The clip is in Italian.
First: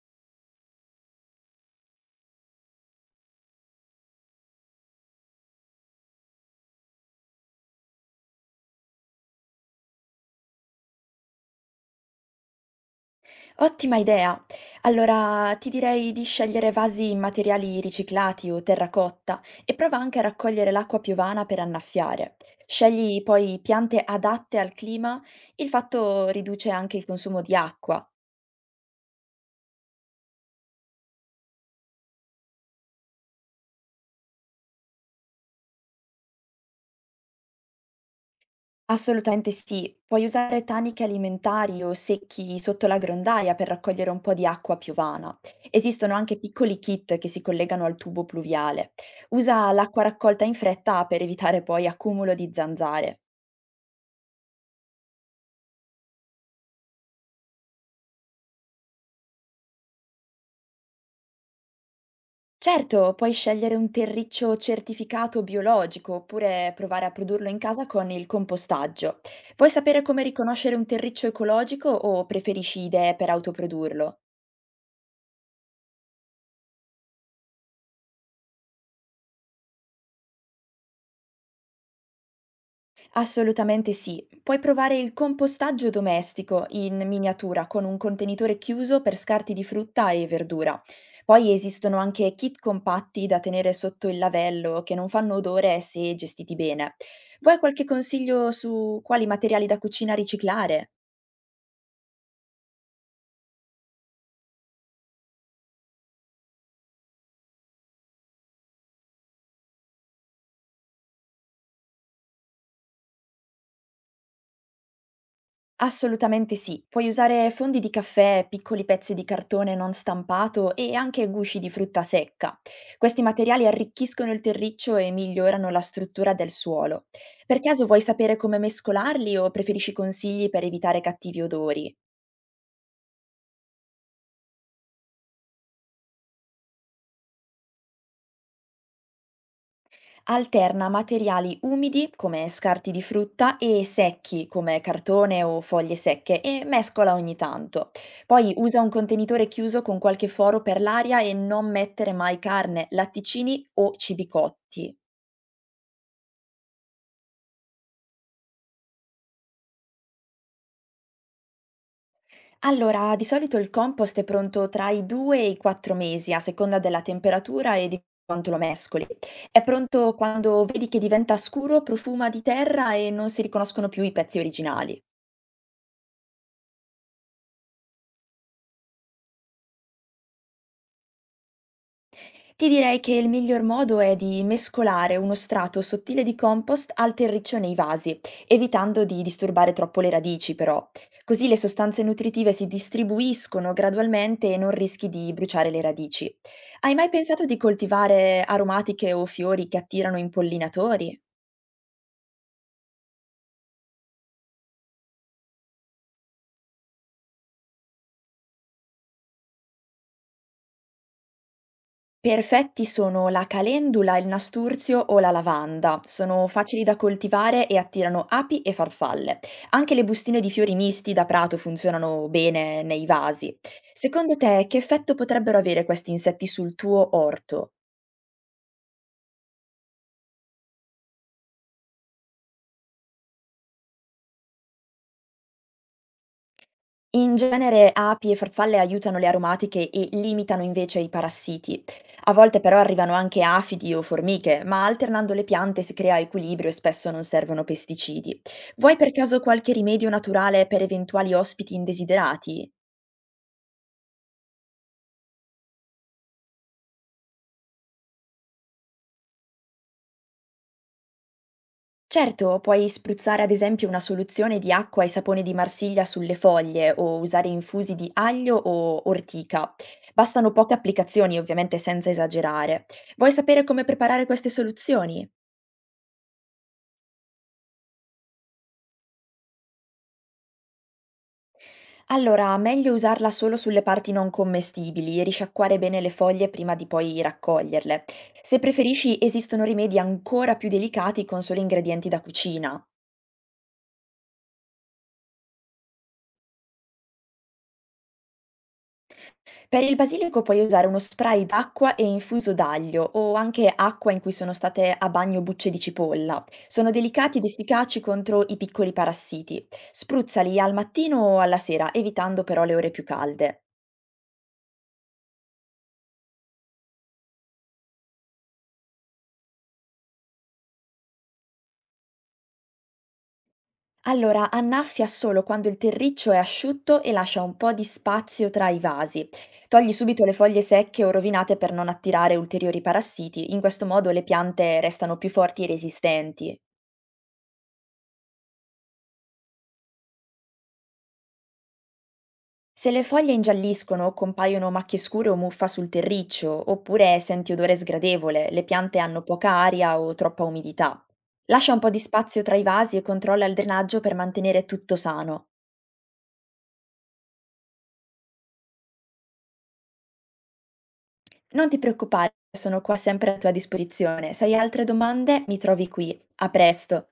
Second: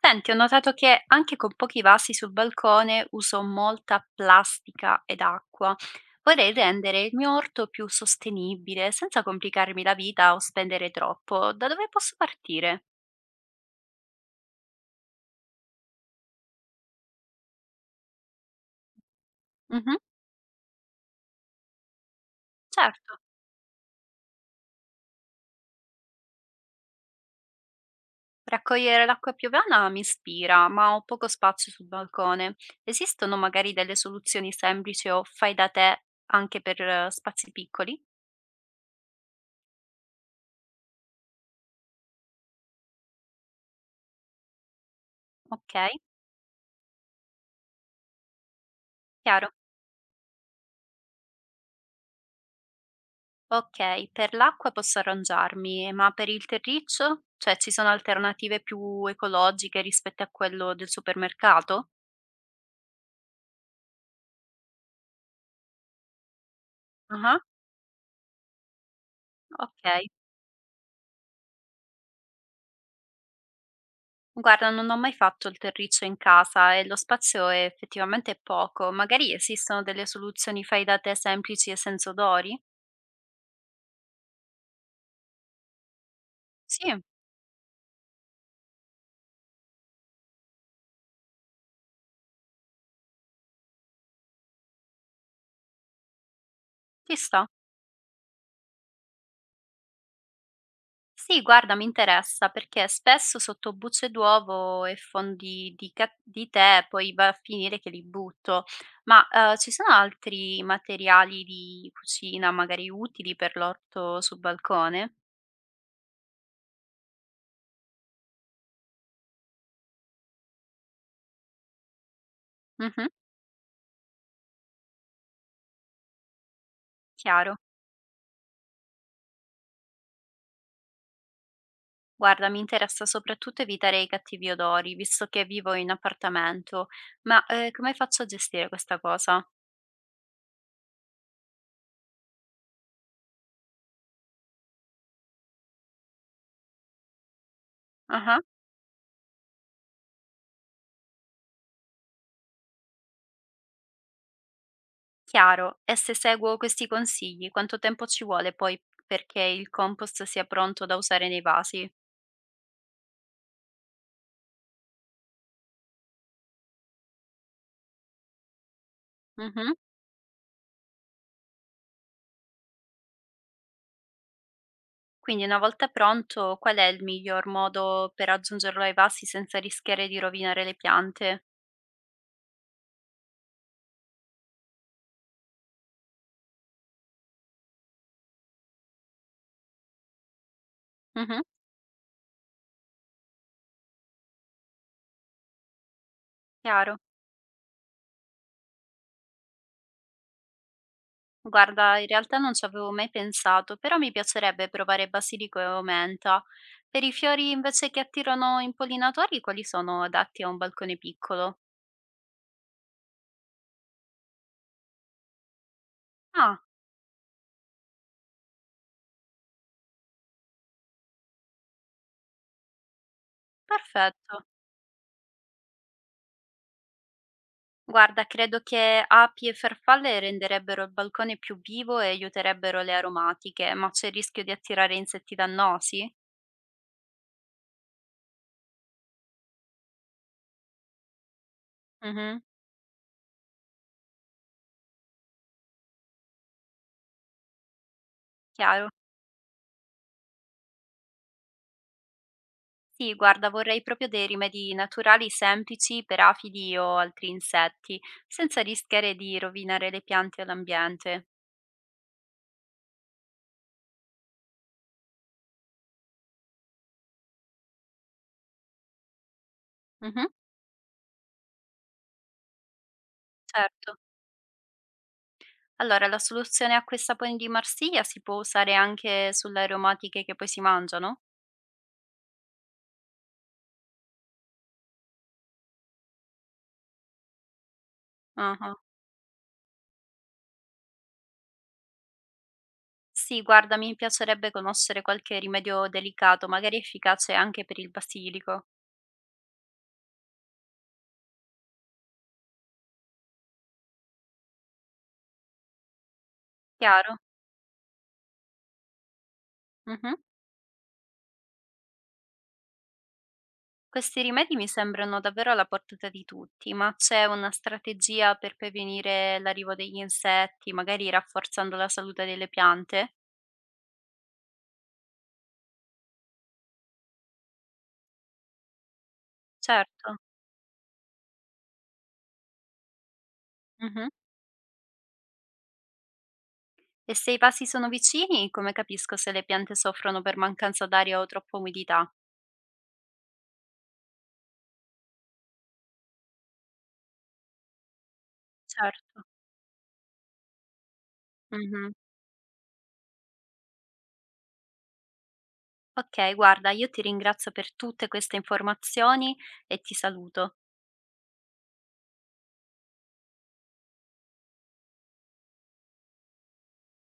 Senti, ho notato che anche con pochi vasi sul balcone uso molta plastica ed acqua. Vorrei rendere il mio orto più sostenibile, senza complicarmi la vita o spendere troppo. Da dove posso partire? Ottima idea! Allora ti direi di scegliere vasi in materiali riciclati o terracotta e Mhm, prova anche a raccogliere l'acqua piovana per annaffiare. certo, Scegli poi piante adatte al clima, il fatto riduce anche il consumo di acqua. raccogliere l'acqua piovana mi ispira, ma ho poco spazio sul balcone. Esistono magari delle soluzioni semplici o fai da te anche per spazi piccoli? Assolutamente sì, puoi usare taniche alimentari o secchi sotto la grondaia per raccogliere un po' di acqua piovana. Ok, Esistono anche piccoli kit che si collegano al tubo pluviale. chiaro. Usa l'acqua raccolta in fretta per evitare poi accumulo di zanzare. Okay, per l'acqua posso arrangiarmi, ma per il terriccio? Cioè ci sono alternative più ecologiche rispetto a quello del supermercato? Certo, puoi scegliere un terriccio certificato biologico oppure provare a Ah-ah, produrlo in casa con il compostaggio. Vuoi sapere okay. come riconoscere un terriccio ecologico o preferisci idee per autoprodurlo? Guarda, non ho mai fatto il terriccio in casa e lo spazio è effettivamente poco. Magari esistono delle soluzioni fai da te semplici e senza odori? Assolutamente sì, puoi provare il compostaggio domestico Sì, in miniatura con un contenitore chiuso per scarti di frutta e verdura. Poi esistono anche kit compatti da tenere sotto il lavello che non fanno odore se gestiti bene. ci sta. Vuoi qualche consiglio su quali materiali da cucina riciclare? Sì, guarda, mi interessa perché spesso sotto bucce d'uovo e fondi di tè poi va a finire che li butto, ma ci sono altri materiali di cucina magari utili per l'orto sul balcone? Assolutamente sì, puoi usare fondi di caffè, piccoli pezzi di cartone non stampato e anche gusci di frutta secca. Mhm, Questi materiali arricchiscono il terriccio e migliorano la struttura del suolo. chiaro. Per caso vuoi sapere come mescolarli o preferisci consigli per evitare cattivi odori? Guarda, mi interessa soprattutto evitare i cattivi odori, visto che vivo in appartamento, ma come faccio a gestire questa cosa? Alterna materiali umidi come scarti di frutta e secchi come cartone o foglie secche, e mescola ogni tanto. Ah. Poi usa un contenitore chiuso con qualche foro per l'aria e non mettere mai carne, latticini o cibi cotti. Chiaro, e se seguo questi consigli, quanto tempo ci vuole poi perché il compost sia pronto da usare nei vasi? Allora, di solito il compost è pronto tra i 2 e i 4 mesi, a seconda della temperatura e di quanto lo mescoli. È Mhm. pronto quando vedi che diventa scuro, profuma di terra e non si riconoscono più i pezzi originali. Quindi una volta pronto, qual è il miglior modo per aggiungerlo ai vasi senza rischiare di rovinare le piante? Ti direi che il miglior modo è di mescolare uno strato sottile di compost al terriccio nei vasi, evitando di disturbare troppo le radici però. Mhm, Così le sostanze nutritive si distribuiscono gradualmente e non rischi di bruciare le radici. Hai chiaro. mai pensato di coltivare aromatiche o fiori che attirano impollinatori? Guarda, in realtà non ci avevo mai pensato, però mi piacerebbe provare basilico e menta. Per i fiori invece che attirano impollinatori, quali sono adatti a un balcone piccolo? Perfetti sono la calendula, il nasturzio o la lavanda. Sono Ah, facili da coltivare e attirano api e farfalle. Anche le bustine di fiori misti da prato funzionano bene nei vasi. Secondo perfetto. te, che effetto potrebbero avere questi insetti sul tuo orto? Guarda, credo che api e farfalle renderebbero il balcone più vivo e aiuterebbero le aromatiche, ma c'è il rischio di attirare insetti dannosi? In genere api e farfalle aiutano le aromatiche e limitano invece i parassiti. A Mhm, volte però arrivano anche afidi o formiche, ma alternando le piante si crea equilibrio e spesso non servono pesticidi. chiaro. Vuoi per caso qualche rimedio naturale per eventuali ospiti indesiderati? Sì, guarda, vorrei proprio dei rimedi naturali semplici per afidi o altri insetti, senza rischiare di rovinare le piante o l'ambiente. Certo, puoi spruzzare ad esempio una soluzione di acqua e sapone di Marsiglia sulle foglie, o usare infusi di aglio o ortica. Mhm, Bastano poche applicazioni, ovviamente senza esagerare. Vuoi sapere come certo. preparare queste soluzioni? Allora, la soluzione a questa poi di Marsiglia si può usare anche sulle aromatiche che poi si mangiano? Allora, meglio usarla solo sulle parti non commestibili e risciacquare bene le foglie prima di poi raccoglierle. Se Ah. preferisci, esistono rimedi ancora più delicati con solo ingredienti da cucina. Sì, guarda, mi piacerebbe conoscere qualche rimedio delicato, magari efficace anche per il basilico. Per il basilico puoi usare uno spray d'acqua e infuso d'aglio, o anche acqua in cui sono state a bagno bucce di cipolla. Sono Chiaro? delicati ed efficaci contro i piccoli parassiti. Mhm. Spruzzali al mattino o alla sera, evitando però le ore più calde. Questi rimedi mi sembrano davvero alla portata di tutti, ma c'è una strategia per prevenire l'arrivo degli insetti, magari rafforzando la salute delle piante? Allora, annaffia solo quando il terriccio è asciutto e lascia un po' di spazio tra i vasi. Togli Certo. subito le foglie secche o rovinate per non attirare ulteriori parassiti, in questo Mhm. modo le piante restano più forti e resistenti. E se i passi sono vicini, come capisco se le piante soffrono per mancanza d'aria o troppa umidità? Se le foglie ingialliscono o compaiono macchie scure o muffa sul terriccio, oppure senti odore sgradevole, le piante hanno Certo. poca aria o troppa umidità. Lascia un po' Mhm. di spazio tra i vasi e controlla il drenaggio per mantenere tutto sano. Ok, guarda, io ti ringrazio per tutte queste informazioni e ti saluto. Non ti preoccupare, sono qua sempre a tua disposizione. Se hai altre domande, mi trovi qui. A presto.